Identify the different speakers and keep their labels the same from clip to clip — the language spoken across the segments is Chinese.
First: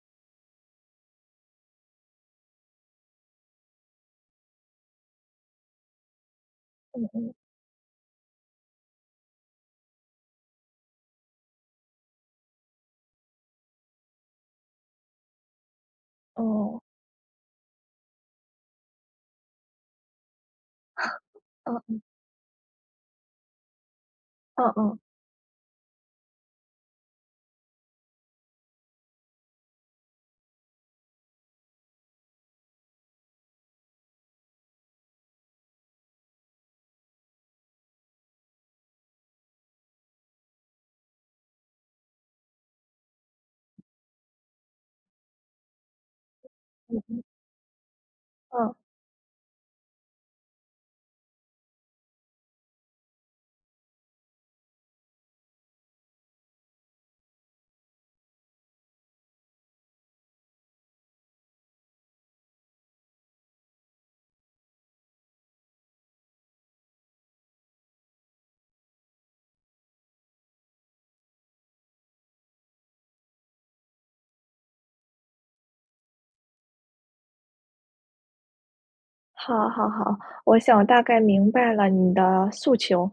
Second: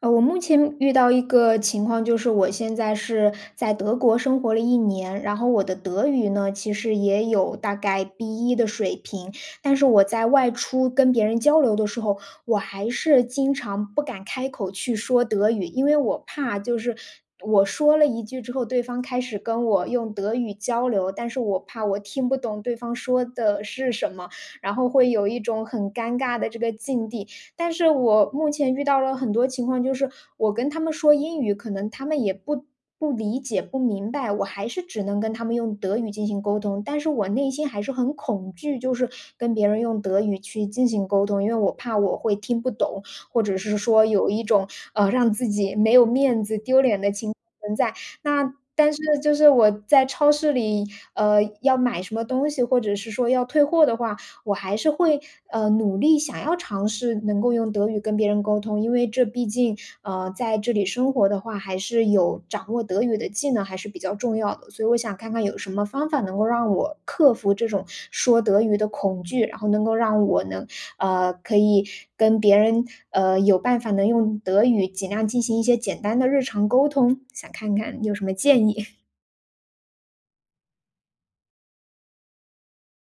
Speaker 1: 呃，我目前，遇到一个情况，就是我现在是在德国生活了一年，然后我的德语呢其实
Speaker 2: 嗯
Speaker 1: 也
Speaker 2: 嗯。
Speaker 1: 有大概 B1 的水平。但是我在外出跟别人交流的时候，我还是经常不敢开口去说德语，因为我怕就
Speaker 2: 哦。
Speaker 1: 是我说了一句之后，对方开始跟我用德语交流，但是 我
Speaker 2: 啊，
Speaker 1: 怕我
Speaker 2: 嗯。
Speaker 1: 听不懂对方说的是什么，
Speaker 2: 嗯
Speaker 1: 然后
Speaker 2: 嗯。
Speaker 1: 会有一种很尴尬的这个境地。但是我目前遇到了很多情况，就是我跟他们说英语可能他们也不不理解、不明白，我还是只能跟他们用德语进行沟通。但是我内心还是很恐惧，就是跟别人用德语去进行沟通，因为我怕我会听不懂，或者是说有一种，呃，让自己没有面子，丢脸
Speaker 2: 嗯
Speaker 1: 的
Speaker 2: 哼。
Speaker 1: 情况存在。那么
Speaker 2: 嗯。
Speaker 1: 但是就是我在超市里，呃要买什么东西，或者是说要退货的话，我还是会，呃，努力想要尝试能够用德语跟别人沟通。因为这毕竟，呃，在这里生活的话，还是有掌握德语的技能还是比较重要的。所以我想看看有什么方法能够让我克服这种说德语的恐惧，然后能够让我能，呃，可以跟别人，呃，有办法能用德语尽量进行一些简单的日常沟通，想看看你有什么建议。
Speaker 2: 好好好，我想大概明白了你的诉求。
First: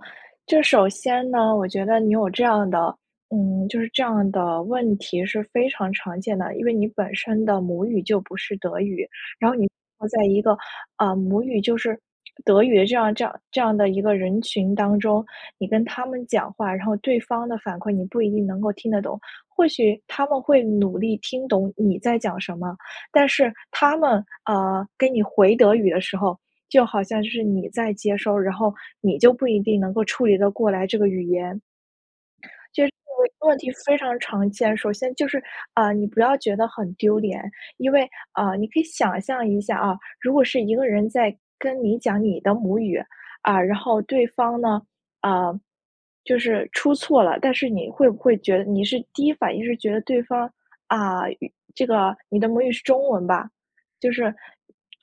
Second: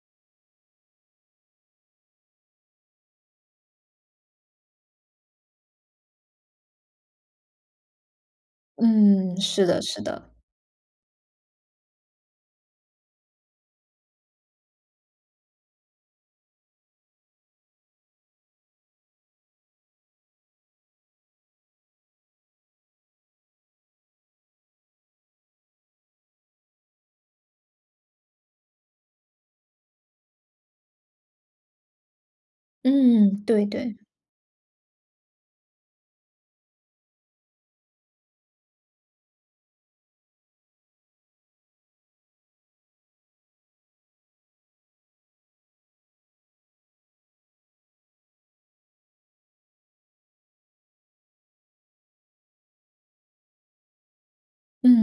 Speaker 2: 这首先呢，我觉得你有这样的嗯，就是这样的问题是非常常见的。因为你本身的母语就不是德语，
Speaker 1: 嗯，
Speaker 2: 然后
Speaker 1: 是
Speaker 2: 你
Speaker 1: 的是
Speaker 2: 能在
Speaker 1: 的。
Speaker 2: 一个，啊，母语就是德语的这样这样这样的一个人群当中。你跟他们讲话，然后对方的反馈你不一定能够听得懂。或许他们会努力听懂你在讲什么，但是他们，呃，给你回德语的时候，就好像就是你在接收，然后你就不一定能够处理得过来这个语言。就是
Speaker 1: 嗯，
Speaker 2: 问问
Speaker 1: 对
Speaker 2: 题非
Speaker 1: 对。
Speaker 2: 常常见。首先就是，啊，你不要觉得很丢脸，因为啊，你可以想象一下啊，如果是一个人在跟你讲你的母语，啊，然后对方呢，啊就是出错了。但是你会不会觉得你是第一反应，是觉得对方，啊语，这个你的母语是中文吧，就是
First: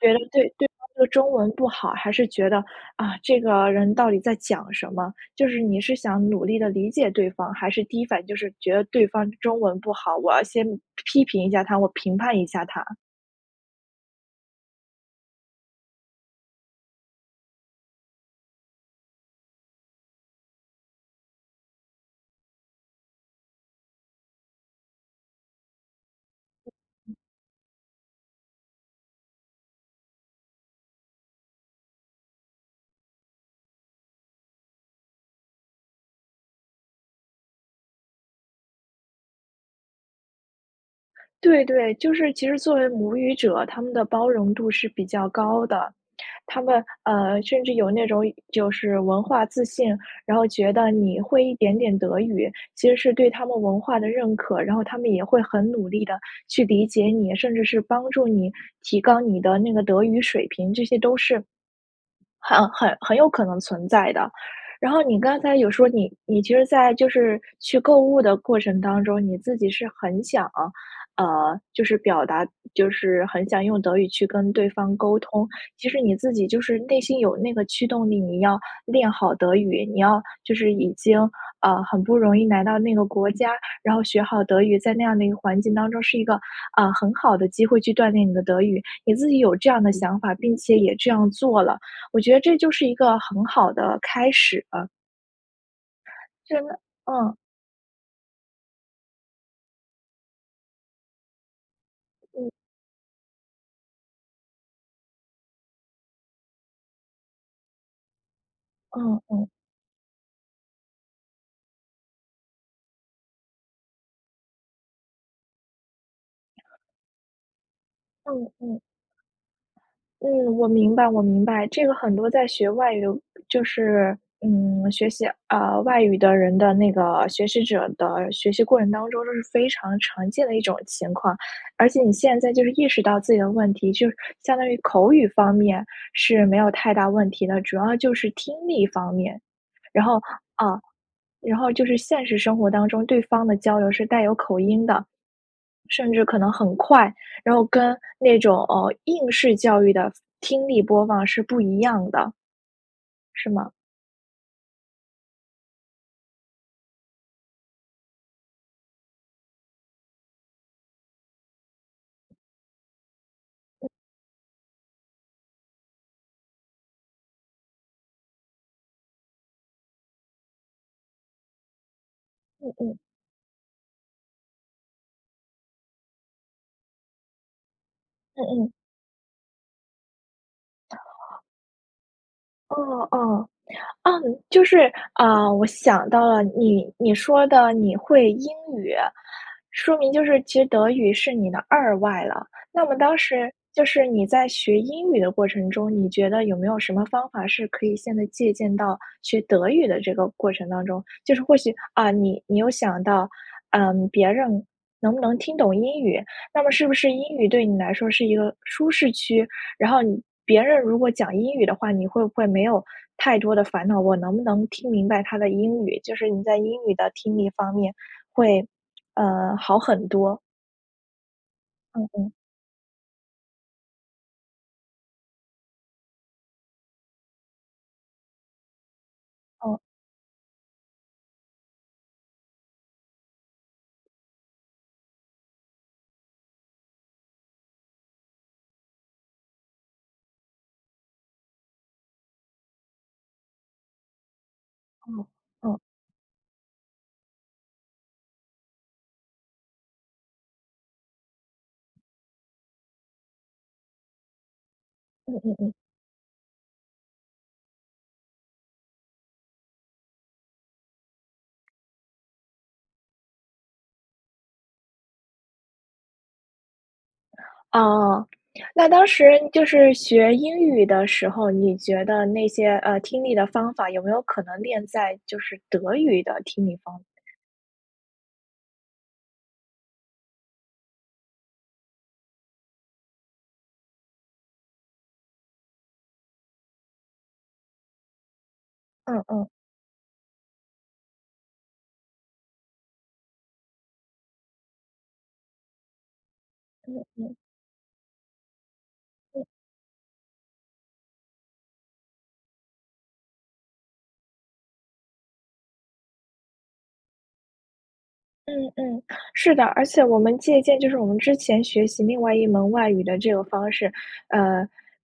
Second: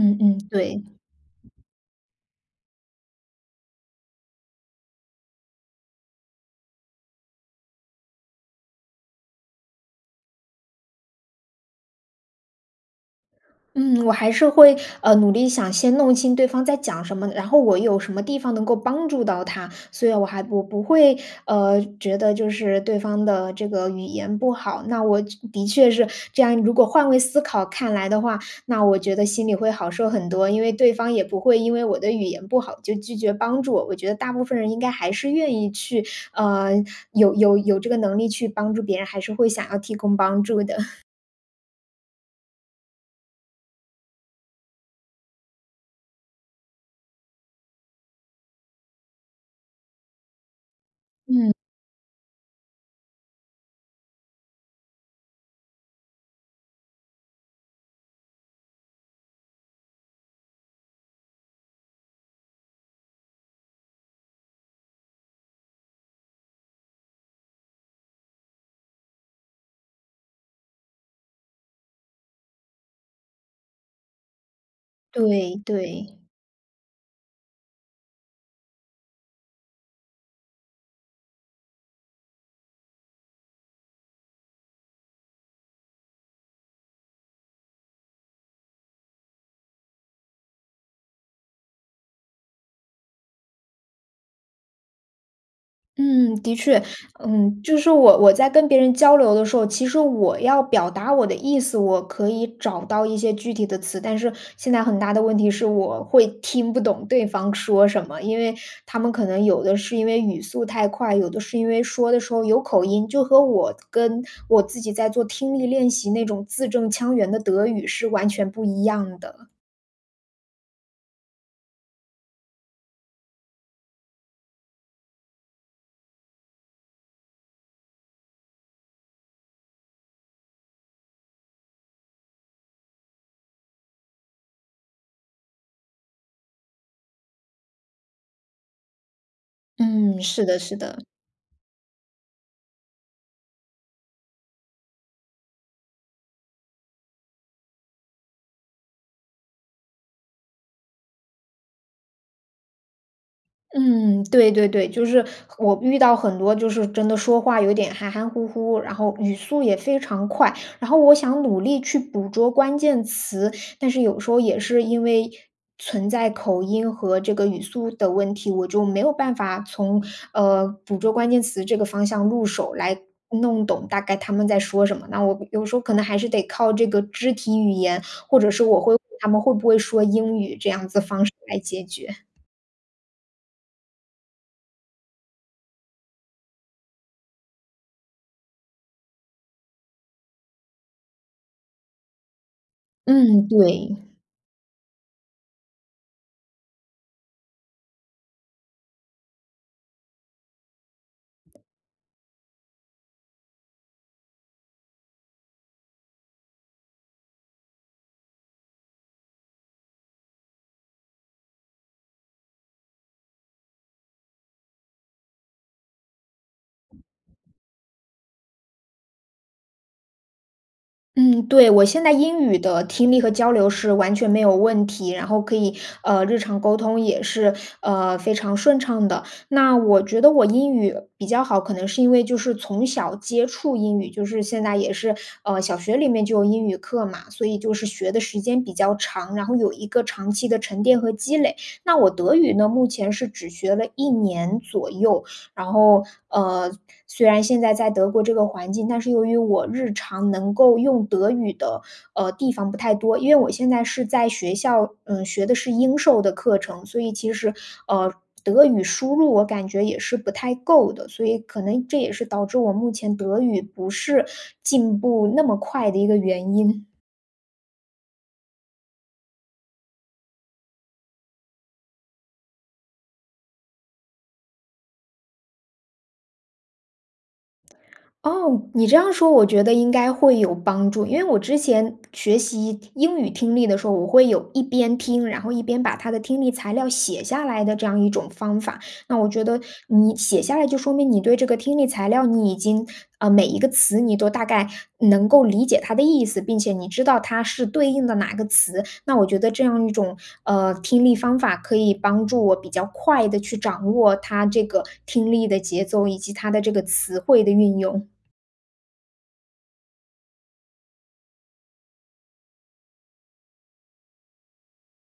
Speaker 2: 觉得
Speaker 1: 嗯，
Speaker 2: 对对
Speaker 1: 对。
Speaker 2: 方的中文不好。还是觉得，啊，这个人到底在讲什么？就是你是想努力地理解对方，还是第一反应就是觉得对方中文不好，我要先，批评一下他，我评判一下他？
Speaker 1: 嗯，我还是会，呃，努力想先弄清对方在讲什么，然后我有什么地方能够帮助到他，所以我还不不会，呃，觉得就是对方的这个语言不好，那我确的确是这样如果换位思考看来的话，那我觉得心里会好受很多，因为对方也不会因为我的语言不好就拒绝帮助，我觉得大部分人应该还是愿意去，呃，有有有这个能力去帮助别人，还是会想要提供帮助的。
Speaker 2: 对对，就是其实作为母语者，他们的包容度是比较高的。他们，呃，甚至有那种就是文化自信，然后觉得你会
Speaker 1: 嗯。
Speaker 2: 一点点德语，其实是对他们文化的认可，然后他们也会很努力地去理解你，甚至是帮助你提高你的那个德语水平，这些都是，很很很有可能存在的。然后你刚才有说你你其实在就是去购物的过程当中，你自己是很想，呃，就是表达就是很想用德语去跟对方沟通，
Speaker 1: 对
Speaker 2: 其实你
Speaker 1: 对。
Speaker 2: 自己就是内心有那个驱动力，你要练好德语，你要就是已经，呃，很不容易来到那个国家，然后学好德语，在那样的一个环境当中是一个，呃，很好的机会去锻炼你的德语。你自己有这样的想法，并且也这样做了，我觉得这就是一个很好的开始了。
Speaker 1: 嗯，的
Speaker 2: 真的，
Speaker 1: 确。
Speaker 2: 嗯。
Speaker 1: 嗯，就是我我在跟别人交流的时候，其实我要表达我的意思，我可以
Speaker 2: 嗯。
Speaker 1: 找到一些具体的词。但是现在很大的问题是我会听不懂对方说什么，因为他们
Speaker 2: 嗯
Speaker 1: 可能
Speaker 2: 嗯。
Speaker 1: 有的是因为语速太快，有的是因为说的时候有口音，就和我跟我自己在做听力练习那种字正腔圆的德语是完全
Speaker 2: 嗯
Speaker 1: 不
Speaker 2: 嗯。
Speaker 1: 一样的。
Speaker 2: 嗯，我明白我明白。这个很多在学外语就是，嗯，学习，呃，外语的人的那个学习者的学习过程当中，都是非常常见的一种情况。而且你现在就是意识到自己的问题，就是相当于口语方面是没有太大问题的。主要就是听力方面，然后
Speaker 1: 嗯，是的是
Speaker 2: 啊，
Speaker 1: 的。
Speaker 2: 然后就是现实生活当中对方的交流是带有口音的，甚至可能很快，然后跟那种，呃，应试教育的，听力播放是不一样的。是吗？
Speaker 1: 嗯，对对对。就是我遇到很多就是真的说话有点含含糊糊，然后语速也非常快。然后我想努力去捕捉关键词，
Speaker 2: 嗯。
Speaker 1: 但是有时候也是因为，存在口音和这个语速的问题，我就没有办法从，呃，捕捉关键词这个方向入
Speaker 2: 嗯
Speaker 1: 手，
Speaker 2: 嗯。
Speaker 1: 来弄懂大概他们在说什么。那我有时候可能还是得靠这个肢体语言，或
Speaker 2: 嗯
Speaker 1: 者是
Speaker 2: 嗯。
Speaker 1: 我会问他们会不会说英语这样子方式来解决。
Speaker 2: 哦哦。啊，就是，啊，我想到了，你你说的你会英语，说明就是其实德语是你的2外了。那么当
Speaker 1: 嗯，
Speaker 2: 时就
Speaker 1: 对。
Speaker 2: 是你在学英语的过程中，你觉得有没有什么方法，是可以现在借鉴到学德语的这个过程当中？就是或许，啊，你你有想到，嗯，别人，能不能听懂英语？那么是不是英语对你来说是一个舒适区？然后你别人如果讲英语的话，你会不会没有太多的烦恼，我能不能听明白他的英语？就是你在英语的听力方面会，呃，好很多。
Speaker 1: 嗯，对，我现
Speaker 2: 嗯
Speaker 1: 在
Speaker 2: 哼。
Speaker 1: 英语的听力和交流是完全没有问题，然后可以，呃，日常沟通也是，呃，非常顺畅的。那
Speaker 2: 哦。
Speaker 1: 我觉得我英语比较好，可能是因为就是从小接触英语，就是现在也是，呃，小学里面就有英语课嘛，所以就是学的时间比较长，然后有一个长期的沉淀和积累。那我德语呢，目前是只学了1年左右，
Speaker 2: 嗯，
Speaker 1: 然
Speaker 2: 哦。
Speaker 1: 后，呃，虽然现在在德国这个环境，但是由于我日常能够用德语的，呃，地方不太多。因为我现在是在学校，嗯，
Speaker 2: 嗯
Speaker 1: 学
Speaker 2: 嗯
Speaker 1: 的是
Speaker 2: 嗯。
Speaker 1: 英授的课程，所以其实，呃，德语输入我感觉也是不太够的，所以可能这也是导致我目前德语不是进步那么快的一个原因。
Speaker 2: 啊，那当时就是学英语的时候，你觉得那些，呃，听力的方法，有没有可能练在就是德语的听力方法上？
Speaker 1: 哦，你这样说我觉得应该会有帮助，因为我之前学习英语听力的时候，我会有一边听，然后一边把它的听力材料写下来的这样一种方法。那
Speaker 2: 嗯
Speaker 1: 我觉
Speaker 2: 嗯。
Speaker 1: 得你写下来就说明你对这个听力材料你已经呃，每一个词你都大概能够理解它的意思，并且你知
Speaker 2: 嗯
Speaker 1: 道
Speaker 2: 嗯。
Speaker 1: 它是对应的哪个词，那我觉
Speaker 2: 嗯。
Speaker 1: 得这样一种，呃，听力方法可以帮助我比较快地去掌握它这个听力的节奏，以及它的这个词汇的运用。
Speaker 2: 嗯嗯，是的，而且我们借鉴就是我们之前学习另外一门外语的这个方式，呃，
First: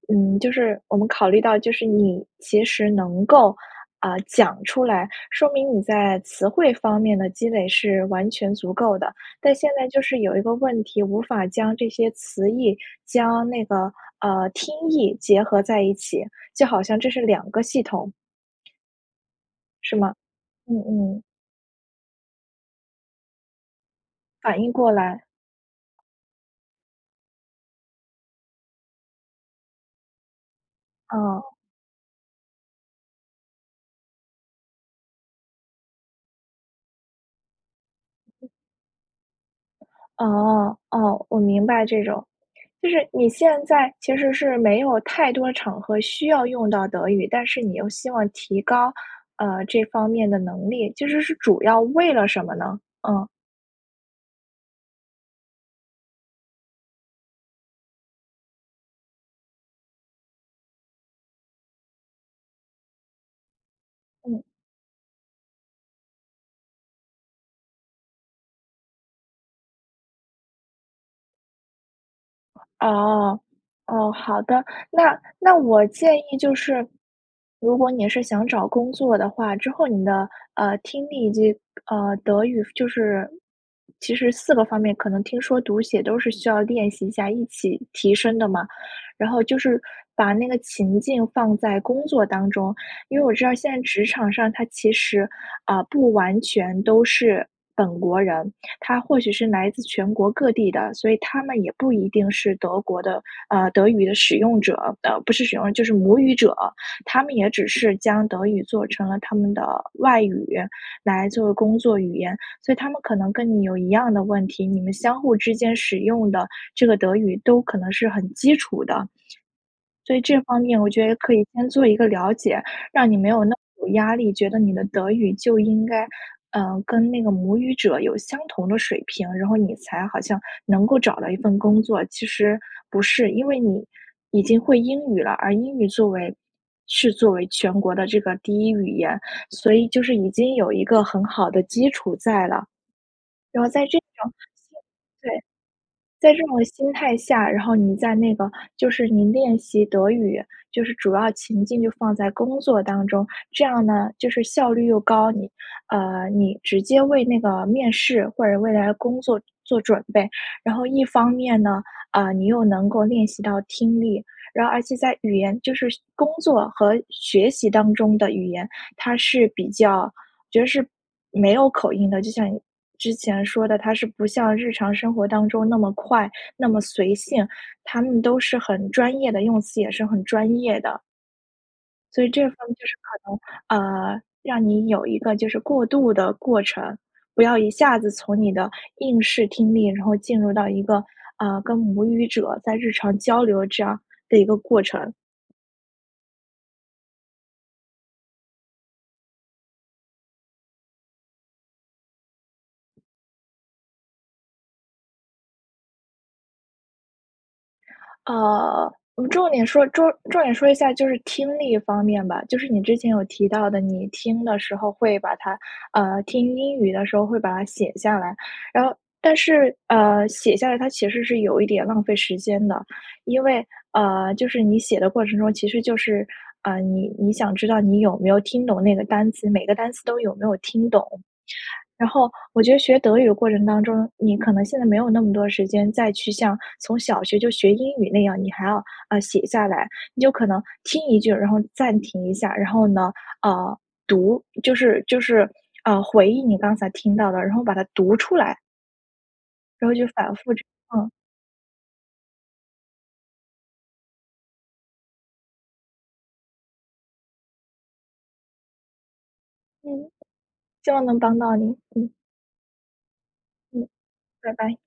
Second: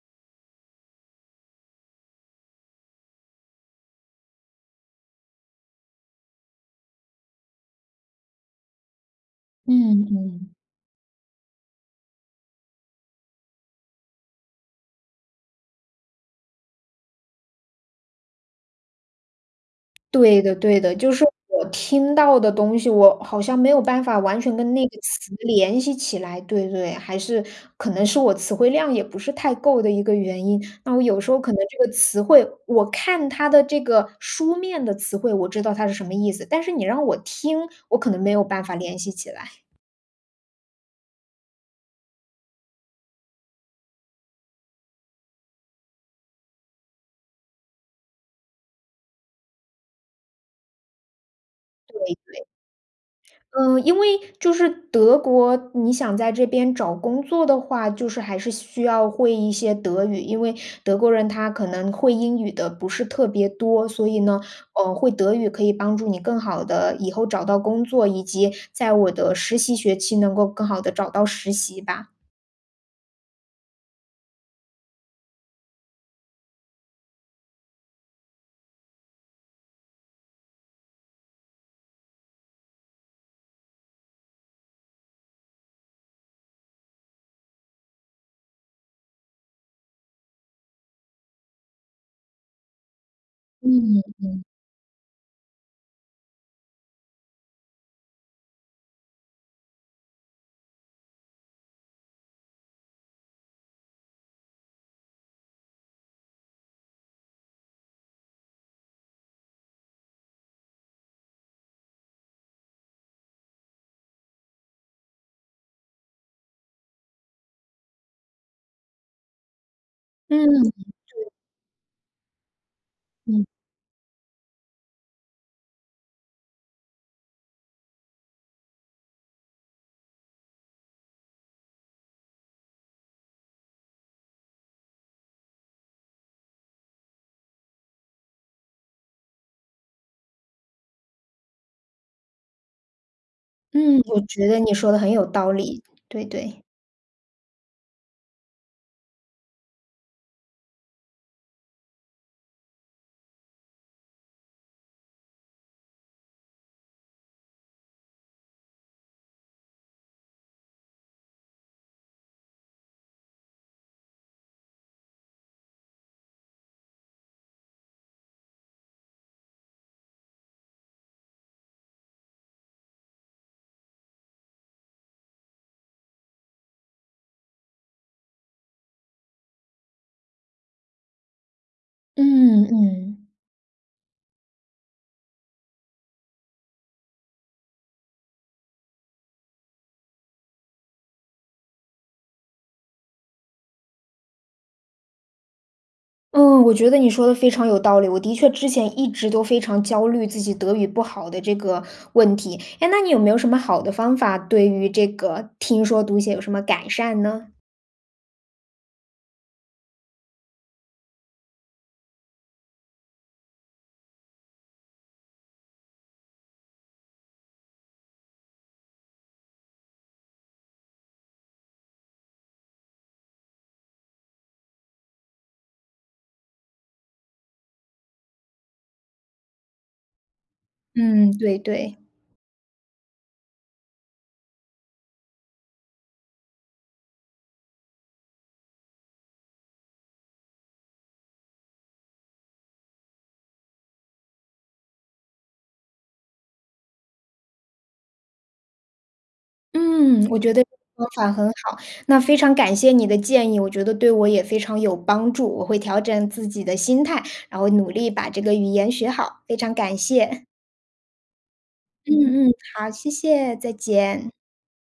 Speaker 2: 嗯，就是我们考虑到就是你其实能够，啊，讲出来，说明你在词汇方面的积累是完全足够的，但现在就
Speaker 1: 嗯
Speaker 2: 是有一
Speaker 1: 嗯。
Speaker 2: 个问题，无法将这些词义，将那个，呃，听意结合在一起，就好像这是2个系统。是吗？
Speaker 1: 对的
Speaker 2: 嗯
Speaker 1: 对的，就
Speaker 2: 嗯。
Speaker 1: 是我听到的东西，我好像没有办法完全
Speaker 2: 反应
Speaker 1: 跟那
Speaker 2: 过
Speaker 1: 个
Speaker 2: 来。
Speaker 1: 词联系起来，对对。还是可能是我词汇量也不是太够的一个原因，那我有时候可
Speaker 2: 哦。
Speaker 1: 能这个词汇我看它的这个书面的词汇，我知道它是什么意思。但是你让我听，我可能没有办法联系起来。
Speaker 2: 哦，哦，我明白这种。就是你现在其实是没有太多场合需要用到德语，但是你又希望提高，呃，这方面的能力，就是是主要
Speaker 1: 对
Speaker 2: 为了什
Speaker 1: 对。
Speaker 2: 么呢？嗯。
Speaker 1: 嗯，因为就是德国，你想在这边找工作的话，就是还是需要会一些德语，因为德国人他可能会英语的不是特别多。所以呢，
Speaker 2: 嗯。
Speaker 1: 呃，会德语可以帮助你更好地以后找到工作，以及在我的实习学期，能够更好地找到实习吧。
Speaker 2: 哦，哦，好的。那那我建议就是，如果你是想找工作的话，之后你的，呃，听力以及呃，德语，就是，其实4个方面可能听、说、读、写都是需要练习一下，一起提升的嘛，然后就是把那个情境放在工作当中。因为我知道现在
Speaker 1: 嗯，
Speaker 2: 职场
Speaker 1: 对。
Speaker 2: 上，它其实，呃，不完全都是本国人，它或许是来自全国各地的，所以他们也不一定是德国的呃，德语的使用者的，不是使用，就是母语者。他们也只是将德语作成了他们的外语，来作为工作语言。所以他们可能跟你有一样的问题，你们相互之间使用的这个德语都可能是很基础的。所以这
Speaker 1: 嗯，
Speaker 2: 方面我觉得
Speaker 1: 对。
Speaker 2: 可以先做一个了解，让你没有
Speaker 1: 嗯。
Speaker 2: 那么有压力，觉得你的德语就应该，呃，跟那个母语者有相同的水平，然后你才好像能够找到一份工作，其实不是。因为你已经会英语了，而英语作为是作为全国的这个第一语言，所以就是已经有一个很好的基础在了。然后在这
Speaker 1: 嗯，我
Speaker 2: 种
Speaker 1: 觉得你
Speaker 2: 心
Speaker 1: 说得很有
Speaker 2: 对，
Speaker 1: 道理，对
Speaker 2: 在这
Speaker 1: 对。
Speaker 2: 种心态下，然后你在那个就是你练习德语，就是主要情境就放在工作当中，这样呢，就是效率又高，你呃，你直接为那个面试或者未来工作做做准备。然后一方面呢，呃，你又能够练习到听力。然而且在语言就是学工作和学习当中的语言，它是比较我觉得是没有口音的，就像你之前说的，它是不像日常生活当中那么快、那么随性。它们都是很专业的，用词也是很专业的。所以这方
Speaker 1: 嗯嗯嗯
Speaker 2: 面就是
Speaker 1: 嗯。
Speaker 2: 可能，呃，让你有一个就是过渡的过程，不要一下子从你的应试听力然后进入到一个，呃，跟母语者在日常交流这样的一个过程。
Speaker 1: 嗯，我觉得你说得非常有道理。我的确之前一直都非常焦虑自己德语不好的这个问题。诶，那你有没有什么好的方法，对于这个听说读写有什么改善呢？
Speaker 2: 呃，重点说重重点说一下就是听力方面吧，就是你之前有提到的，你听的时候会把它呃，听英语的时候会把它写下来。然后但是，呃，写下来，它其实是有一点浪费时间的。因为，呃，就是你写的过程中，其实就是，呃，你你想知道你有没有听懂那个单词，每个单词都有没有听懂。
Speaker 1: 嗯，对对。
Speaker 2: 然后我觉得学德语的过程当中，你可能现在没有那么多时间再去像从小学就学英语那样，你还要，呃，写下来。你就可能听一句儿，然后暂停一下。然后呢，呃，读就是就是，呃，回忆你刚才听到的，然后把它读出来。然后就
Speaker 1: 嗯，
Speaker 2: 反
Speaker 1: 我
Speaker 2: 复
Speaker 1: 觉得
Speaker 2: 这
Speaker 1: 这个方
Speaker 2: 样。
Speaker 1: 法很好。那非常感谢你的建议，我觉得对我也非常有帮助，我会调整自己的心态，然后努力把这个语言学好。非常感
Speaker 2: 嗯，
Speaker 1: 谢。
Speaker 2: 希望能帮到你，嗯。
Speaker 1: 嗯嗯，好。谢谢，再
Speaker 2: 嗯，
Speaker 1: 见。
Speaker 2: 拜拜。